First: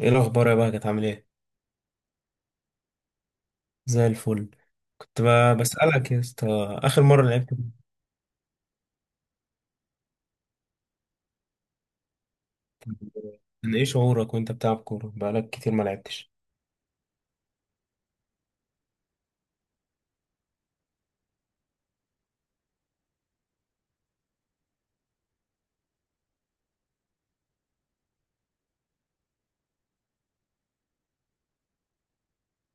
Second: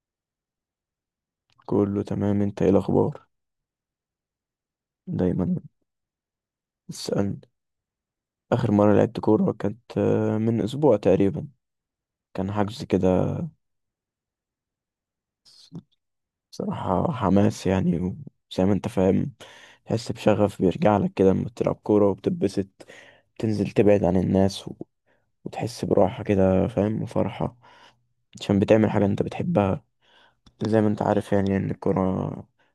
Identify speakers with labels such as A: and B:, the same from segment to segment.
A: ايه الاخبار يا بقى؟ كانت عامل ايه؟
B: كله تمام. انت ايه الاخبار؟
A: زي الفل. كنت
B: دايما.
A: بسالك يا اسطى. اخر مره
B: اسألني.
A: لعبت
B: اخر مرة لعبت كورة كانت من اسبوع تقريبا. كان حجز كده.
A: كان ايه شعورك وانت بتلعب كوره بقالك كتير ما لعبتش؟
B: بصراحة حماس، يعني وزي ما انت فاهم، تحس بشغف بيرجع لك كده لما بتلعب كورة وبتتبسط، تنزل تبعد عن الناس، وتحس براحة كده، فاهم، وفرحة، عشان بتعمل حاجة انت بتحبها. زي ما انت عارف يعني ان الكورة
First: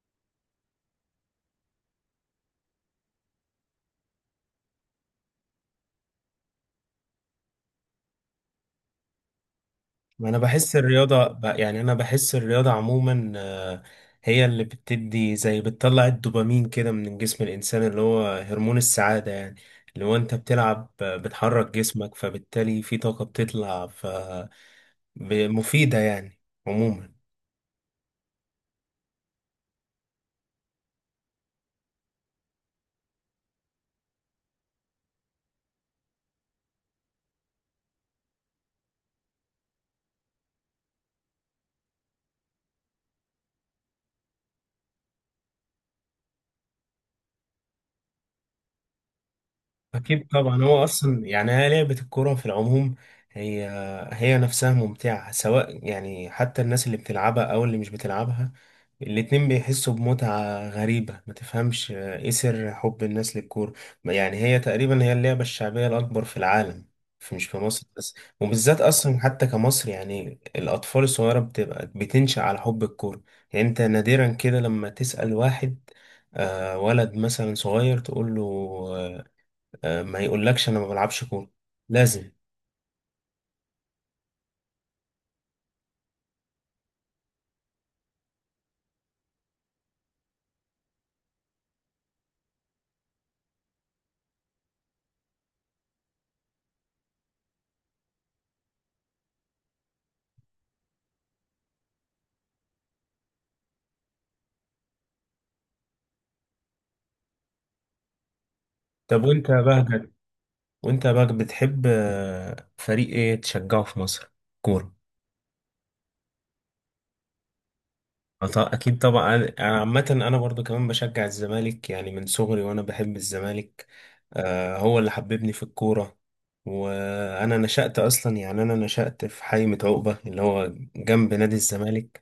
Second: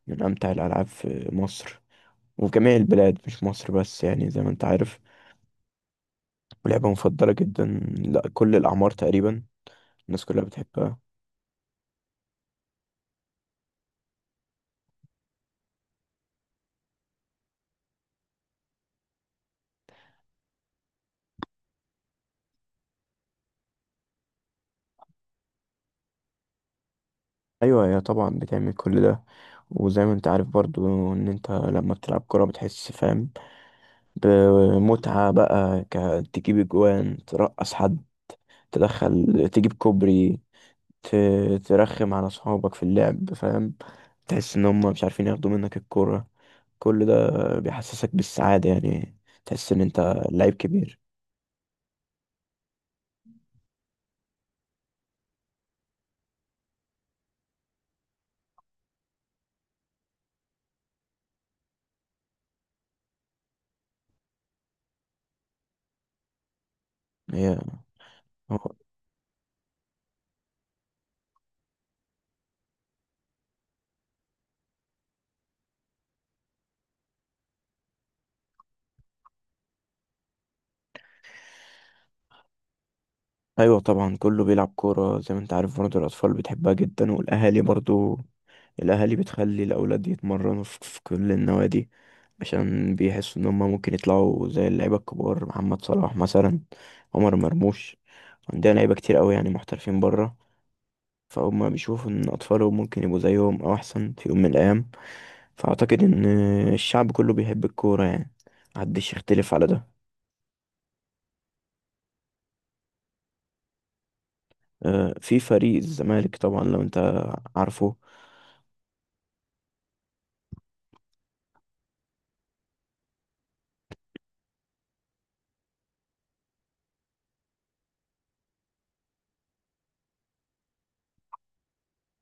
B: من امتع الالعاب في مصر، وفي جميع البلاد مش مصر بس، يعني زي ما انت عارف. ولعبة مفضلة جدا، لا، كل الأعمار تقريبا الناس
A: ما انا
B: كلها
A: بحس
B: بتحبها.
A: الرياضه يعني انا بحس الرياضه عموما، هي اللي بتدي زي بتطلع الدوبامين كده من جسم الانسان اللي هو هرمون السعاده يعني. اللي هو انت بتلعب، بتحرك جسمك فبالتالي في طاقه بتطلع ف مفيده يعني عموما.
B: أيوة، هي طبعا بتعمل كل ده. وزي ما انت عارف برضو ان انت لما بتلعب كرة بتحس، فاهم، بمتعة بقى، تجيب اجوان، ترقص حد، تدخل تجيب كوبري، ترخم على صحابك في اللعب، فاهم. تحس ان هم مش عارفين ياخدوا منك الكرة. كل ده بيحسسك بالسعادة يعني. تحس ان انت
A: أكيد
B: لعيب
A: طبعا. هو
B: كبير.
A: أصلا يعني هي لعبة الكورة في العموم هي هي نفسها ممتعة، سواء يعني حتى الناس اللي بتلعبها أو اللي مش بتلعبها، الاتنين بيحسوا بمتعة غريبة. ما تفهمش إيه سر حب الناس للكورة. يعني هي تقريبا هي اللعبة الشعبية الأكبر في العالم، مش
B: هي
A: في مصر بس. وبالذات أصلا حتى كمصر يعني الأطفال الصغيرة بتبقى بتنشأ على حب الكورة. يعني أنت نادرا كده لما تسأل واحد، ولد مثلا صغير، تقول له، ما يقولكش انا ما بلعبش كورة. لازم.
B: ايوه طبعا كله بيلعب كوره، زي ما انت عارف برضه. الاطفال بتحبها جدا والاهالي برضه. الاهالي بتخلي الاولاد يتمرنوا في كل النوادي، عشان بيحسوا ان هم ممكن يطلعوا زي اللعيبه الكبار، محمد صلاح مثلا، عمر مرموش. عندنا لعيبه كتير قوي يعني، محترفين بره. فهم بيشوفوا ان اطفالهم ممكن يبقوا زيهم او احسن في يوم من الايام. فاعتقد ان الشعب كله بيحب الكوره يعني. محدش
A: طب وانت
B: يختلف
A: يا
B: على ده.
A: بهجت وانت يا بهجت بتحب، فريق ايه تشجعه في مصر؟ كورة.
B: في فريق الزمالك طبعا، لو انت عارفه.
A: اكيد طبعا. انا عامة انا برضو كمان بشجع الزمالك، يعني من صغري وانا بحب الزمالك. هو اللي حببني في الكورة. وانا نشأت اصلا، يعني انا نشأت في حي عقبة اللي هو جنب نادي الزمالك.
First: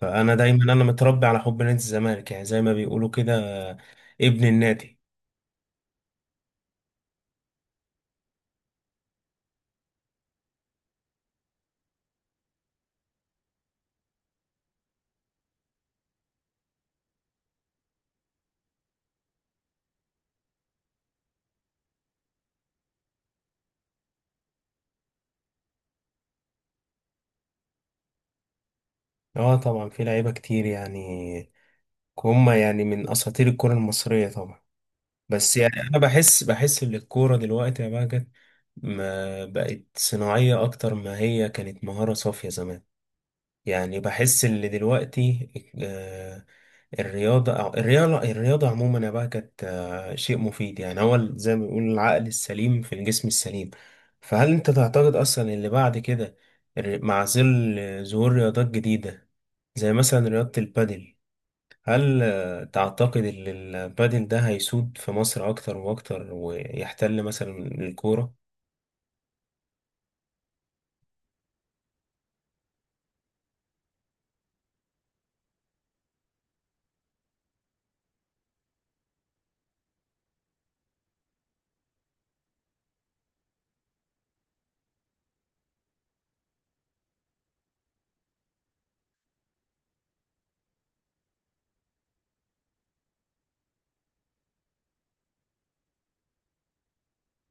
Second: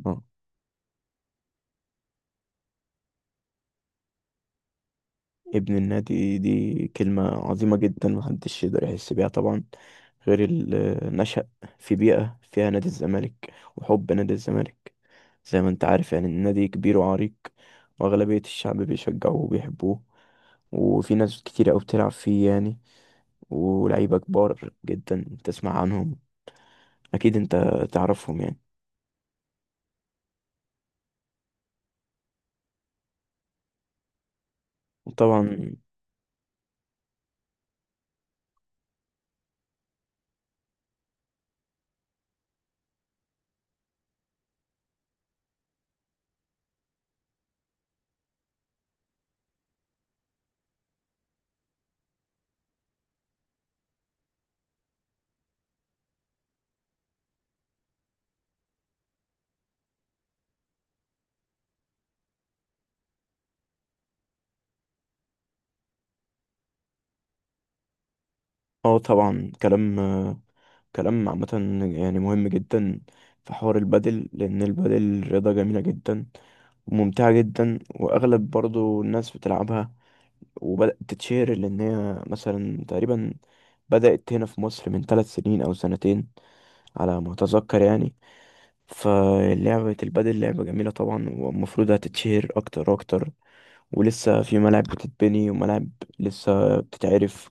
A: فانا دايما انا متربي على حب نادي الزمالك، يعني زي ما بيقولوا كده، آه، ابن النادي.
B: ابن النادي دي كلمة عظيمة جدا، محدش يقدر يحس بيها طبعا غير اللي نشأ في بيئة فيها نادي الزمالك وحب نادي الزمالك. زي ما انت عارف يعني النادي كبير وعريق، وأغلبية الشعب بيشجعوه وبيحبوه، وفي ناس كتير أوي بتلعب فيه يعني، ولعيبة كبار جدا تسمع عنهم، أكيد انت تعرفهم يعني.
A: اه طبعا في لعيبة كتير يعني. هم يعني من اساطير الكرة المصرية طبعا. بس
B: وطبعا.
A: يعني انا بحس ان الكورة دلوقتي يا بهجت ما بقت صناعية اكتر ما هي كانت مهارة صافية زمان. يعني بحس ان دلوقتي، آه، الرياضة أو الرياضة عموما يا بهجت، شيء مفيد يعني. هو زي ما بيقول العقل السليم في الجسم السليم. فهل انت تعتقد اصلا اللي بعد كده، مع ظل ظهور رياضات جديدة زي مثلا رياضة البادل، هل تعتقد ان البادل ده هيسود في مصر اكتر واكتر ويحتل مثلا الكورة؟
B: اه طبعا، كلام عامة يعني مهم جدا في حوار البادل، لأن البادل رياضة جميلة جدا وممتعة جدا، وأغلب برضو الناس بتلعبها. وبدأت تتشهر لأن هي مثلا تقريبا بدأت هنا في مصر من 3 سنين أو سنتين على ما أتذكر يعني. فلعبة البادل لعبة جميلة طبعا، والمفروض هتتشهر أكتر وأكتر، ولسه في ملاعب بتتبني، وملاعب لسه بتتعرف.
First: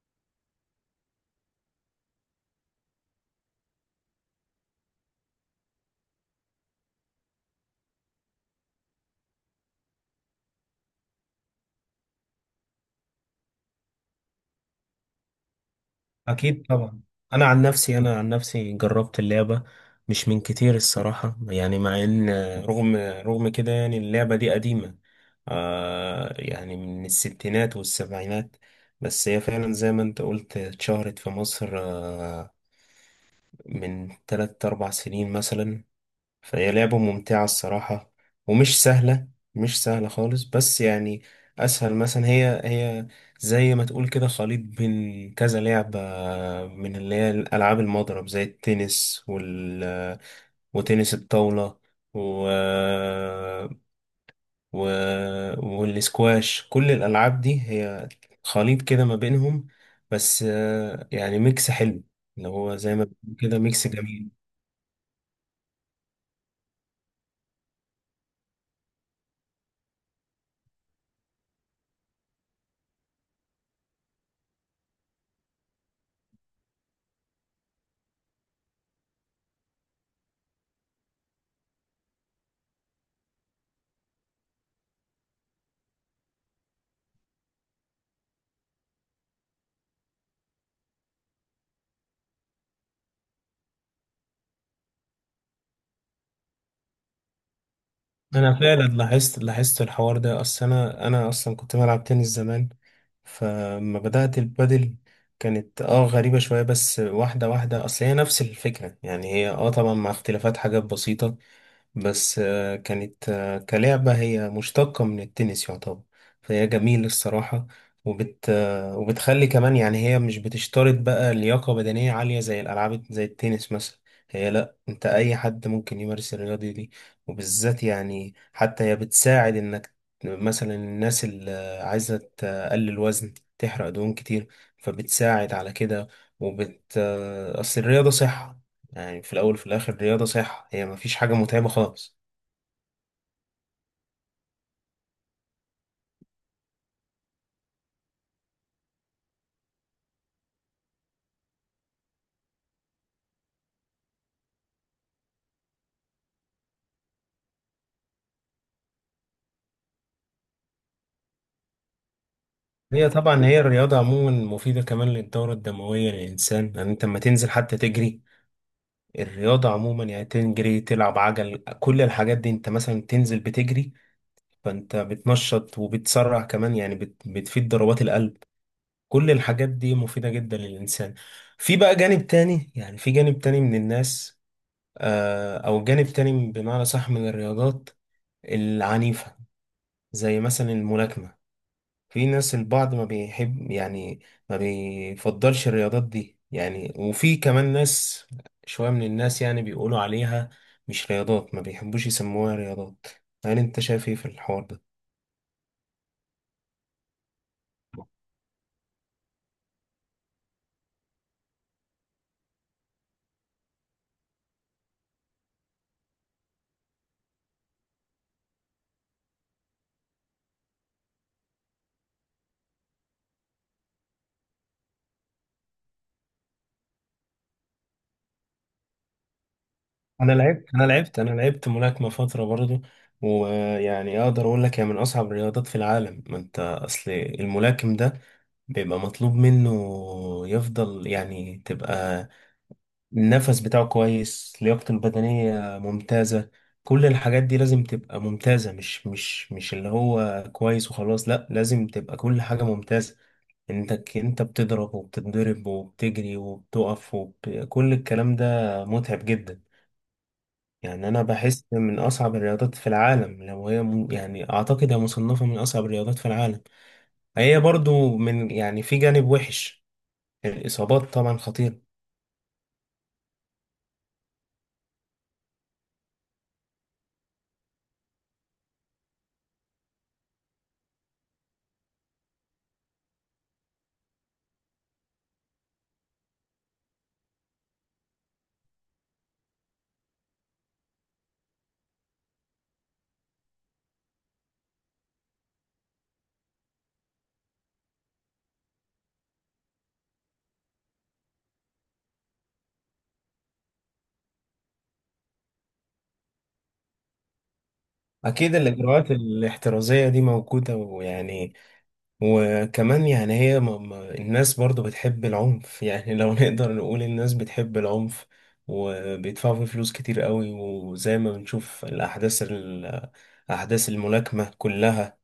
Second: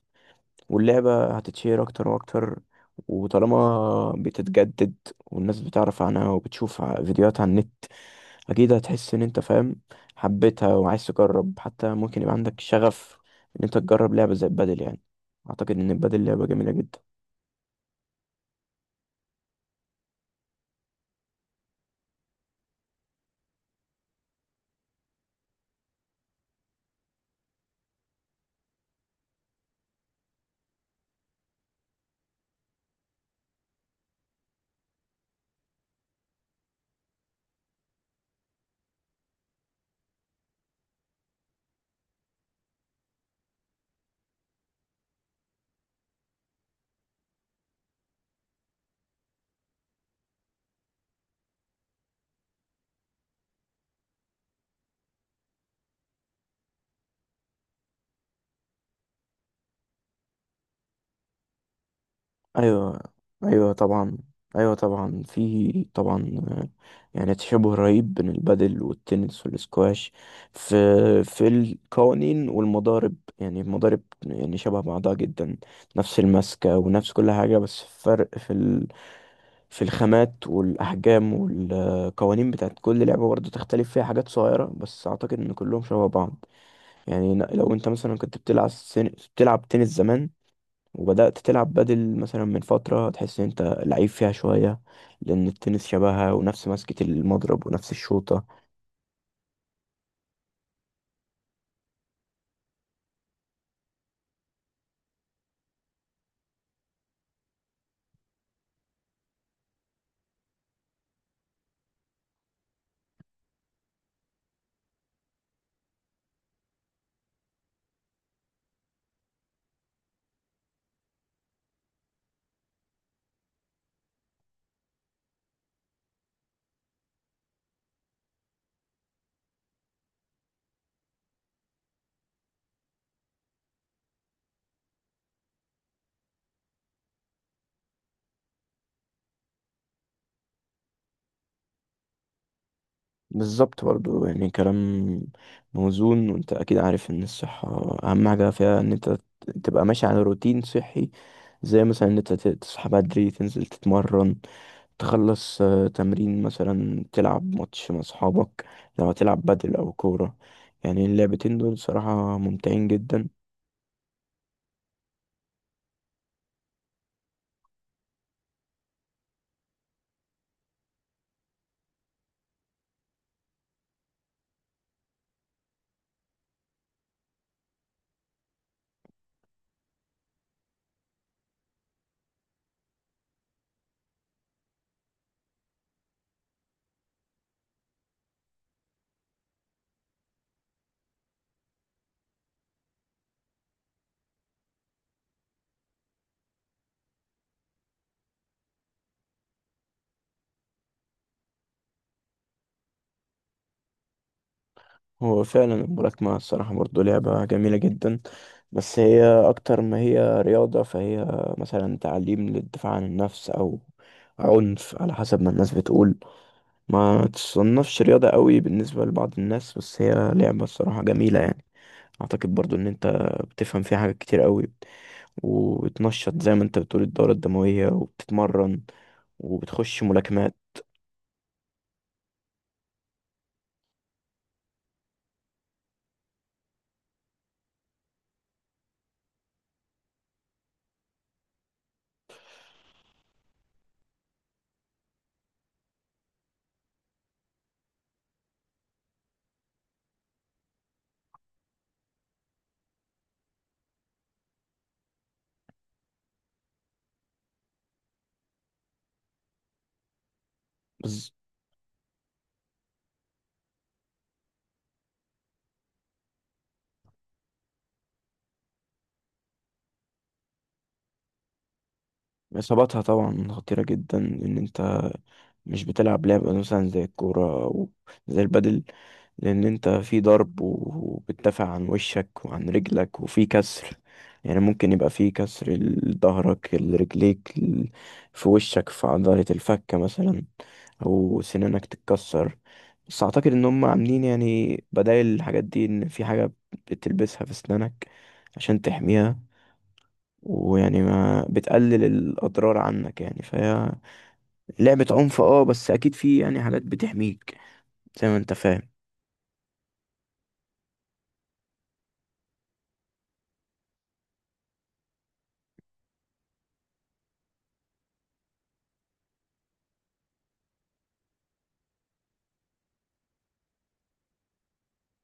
B: واللعبة هتتشير أكتر وأكتر، وطالما بتتجدد والناس بتعرف عنها وبتشوف فيديوهات على النت، أكيد هتحس إن أنت، فاهم، حبيتها وعايز تجرب. حتى ممكن يبقى عندك شغف إن أنت تجرب لعبة زي البادل يعني. أعتقد إن البادل لعبة
A: اكيد
B: جميلة جدا.
A: طبعا. انا عن نفسي جربت اللعبة، مش من كتير الصراحة. يعني مع ان، رغم كده، يعني اللعبة دي قديمة، آه يعني من الستينات والسبعينات. بس هي فعلا زي ما انت قلت اتشهرت في مصر، آه من تلات أربع سنين مثلا. فهي لعبة ممتعة الصراحة، ومش سهلة، مش سهلة خالص، بس يعني أسهل. مثلا هي زي ما تقول كده خليط بين كذا لعبة، من اللي هي ألعاب المضرب زي التنس وتنس الطاولة و... و... والسكواش. كل الألعاب دي هي خليط كده ما بينهم، بس يعني ميكس حلو، اللي هو زي
B: ايوه،
A: ما بيقول كده
B: ايوه
A: ميكس
B: طبعا،
A: جميل.
B: ايوه طبعا، في طبعا، يعني تشابه رهيب بين البادل والتنس والسكواش، في في القوانين والمضارب، يعني المضارب يعني شبه بعضها جدا، نفس المسكة ونفس كل حاجة. بس فرق في الخامات والأحجام، والقوانين بتاعت كل لعبة برضه تختلف فيها حاجات صغيرة، بس أعتقد إن كلهم شبه بعض. يعني لو أنت مثلا كنت بتلعب تنس زمان، وبدأت تلعب بدل مثلا من فترة، تحس ان انت لعيب فيها شوية، لأن التنس شبهها، ونفس مسكة المضرب ونفس الشوطة.
A: انا فعلا لاحظت الحوار ده. اصل انا اصلا كنت بلعب تنس زمان، فلما بدات البادل كانت اه غريبه شويه، بس واحده واحده. اصل هي نفس الفكره، يعني هي اه طبعا مع اختلافات حاجات بسيطه. بس كانت، كلعبة، هي مشتقة من التنس يعتبر. فهي جميل الصراحة. وبتخلي كمان، يعني هي مش بتشترط بقى لياقة بدنية عالية زي الألعاب زي التنس مثلا. هي لأ، أنت أي حد ممكن يمارس الرياضة دي. وبالذات يعني حتى هي بتساعد إنك، مثلا الناس اللي عايزة تقلل وزن تحرق دهون كتير، فبتساعد على كده. وبت آه، أصل الرياضة صحة. يعني في الأول وفي الآخر رياضة صحة، هي مفيش حاجة متعبة خالص.
B: بالظبط برضو يعني، كلام موزون. وانت أكيد عارف ان الصحة أهم حاجة فيها ان انت تبقى ماشي على روتين صحي، زي مثلا ان انت تصحى بدري، تنزل تتمرن، تخلص تمرين، مثلا تلعب ماتش مع صحابك، لو هتلعب بدل أو كورة. يعني اللعبتين دول صراحة ممتعين
A: هي
B: جدا.
A: طبعا هي الرياضة عموما مفيدة كمان للدورة الدموية للإنسان. يعني أنت لما تنزل حتى تجري، الرياضة عموما، يعني تجري تلعب عجل، كل الحاجات دي، أنت مثلا تنزل بتجري فأنت بتنشط وبتسرع كمان، يعني بتفيد ضربات القلب. كل الحاجات دي مفيدة جدا للإنسان. في بقى جانب تاني، يعني في جانب تاني من الناس، أو جانب تاني بمعنى صح، من الرياضات العنيفة زي مثلا الملاكمة. في ناس، البعض ما بيحب يعني ما بيفضلش الرياضات دي. يعني وفي كمان ناس، شوية من الناس يعني بيقولوا عليها مش رياضات، ما بيحبوش يسموها رياضات. هل انت شايف ايه في الحوار ده؟
B: هو فعلا الملاكمة الصراحة برضه لعبة جميلة جدا، بس هي أكتر ما هي رياضة. فهي مثلا تعليم للدفاع عن النفس، أو عنف على حسب ما الناس بتقول. ما تصنفش رياضة قوي بالنسبة لبعض الناس، بس هي لعبة الصراحة جميلة يعني. أعتقد برضه إن أنت بتفهم فيها حاجات كتير قوي، وبتنشط زي ما أنت بتقول الدورة الدموية، وبتتمرن، وبتخش
A: انا
B: ملاكمات.
A: لعبت انا لعبت انا لعبت ملاكمة فترة برضو. ويعني اقدر اقول لك هي من اصعب الرياضات في العالم. ما انت اصل الملاكم ده بيبقى مطلوب منه يفضل، يعني تبقى النفس بتاعه كويس، لياقته البدنية ممتازة، كل الحاجات دي لازم تبقى ممتازة، مش اللي هو كويس وخلاص. لا، لازم تبقى كل حاجة ممتازة. انت انت بتضرب وبتتضرب وبتجري وبتقف كل الكلام ده متعب جدا. يعني انا
B: بس
A: بحس من اصعب الرياضات في العالم. لو يعني اعتقد هي مصنفة من اصعب الرياضات في العالم. هي برضو من، يعني في جانب وحش، الاصابات طبعا خطيرة.
B: إصاباتها طبعا خطيرة جدا، إن أنت مش بتلعب لعبة مثلا زي الكورة أو زي البادل، لأن أنت في ضرب، وبتدافع عن وشك وعن رجلك، وفي كسر، يعني ممكن يبقى في كسر لظهرك، لرجليك، في وشك، في عضلة الفك مثلا، أو سنانك تتكسر. بس أعتقد إن هم عاملين يعني بدايل الحاجات دي، إن في حاجة بتلبسها في سنانك عشان تحميها، ويعني ما بتقلل الأضرار عنك. يعني فهي لعبة عنف، بس اكيد في يعني حاجات بتحميك، زي ما انت
A: أكيد
B: فاهم.
A: الإجراءات الاحترازية دي موجودة. ويعني وكمان يعني الناس برضو بتحب العنف. يعني لو نقدر نقول الناس بتحب العنف، وبيدفعوا فيه فلوس كتير قوي. وزي ما بنشوف أحداث الملاكمة كلها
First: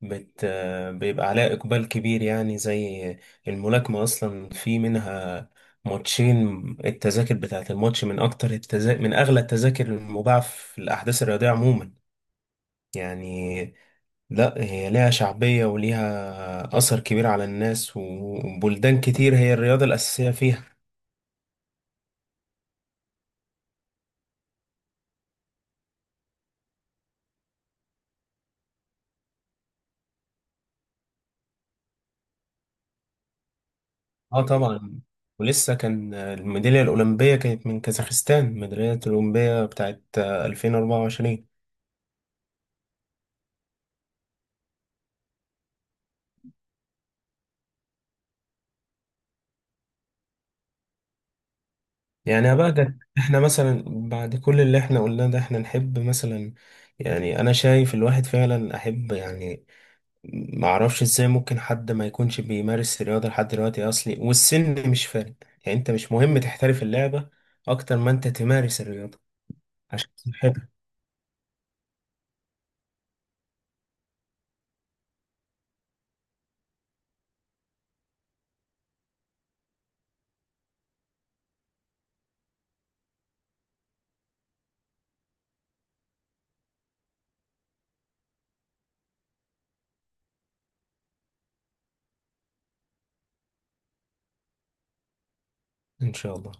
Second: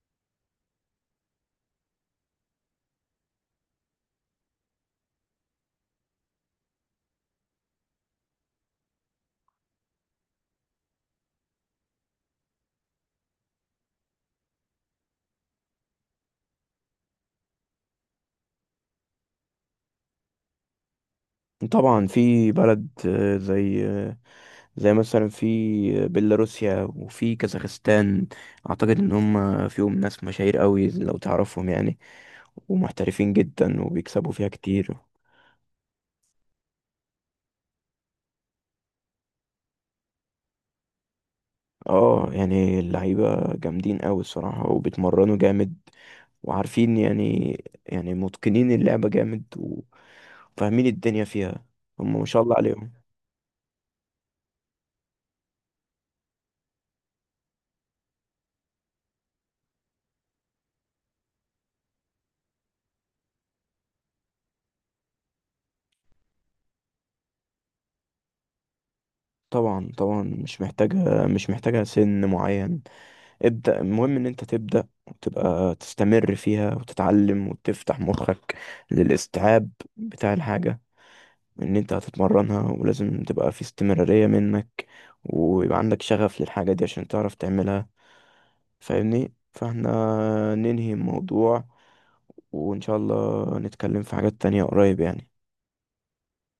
A: بت... بيبقى عليها إقبال كبير. يعني زي الملاكمة أصلا، في منها ماتشين. التذاكر بتاعت الماتش من أكتر من أغلى التذاكر المباعة في الأحداث الرياضية عموما يعني. لا، هي ليها شعبية وليها أثر كبير على الناس، وبلدان كتير هي الرياضة الأساسية فيها.
B: طبعا في بلد، زي، زي مثلا في بيلاروسيا وفي كازاخستان، اعتقد ان هم فيهم ناس مشاهير قوي لو تعرفهم يعني، ومحترفين جدا وبيكسبوا
A: اه
B: فيها كتير.
A: طبعا. ولسه كان الميدالية الأولمبية، كانت من كازاخستان، الميدالية الأولمبية بتاعت 2024.
B: اه، يعني اللعيبة جامدين قوي الصراحة، وبيتمرنوا جامد، وعارفين يعني، متقنين اللعبة جامد، وفاهمين الدنيا فيها. هم ما شاء
A: يعني يا
B: الله عليهم.
A: بهجت احنا مثلا، بعد كل اللي احنا قلناه ده، احنا نحب مثلا، يعني أنا شايف الواحد فعلا أحب. يعني معرفش ازاي ممكن حد ما يكونش بيمارس الرياضة لحد دلوقتي اصلي، والسن مش فارق. يعني انت مش مهم تحترف اللعبة اكتر ما انت تمارس الرياضة
B: طبعا،
A: عشان
B: طبعا مش
A: صحتك.
B: محتاجة، مش محتاجة سن معين. ابدأ. المهم ان انت تبدأ وتبقى تستمر فيها وتتعلم، وتفتح مخك للاستيعاب بتاع الحاجة، ان انت هتتمرنها ولازم تبقى في استمرارية منك، ويبقى عندك شغف للحاجة دي عشان تعرف تعملها. فاهمني؟ فاحنا ننهي الموضوع، وان شاء الله نتكلم في حاجات تانية قريب يعني.
A: ان شاء الله.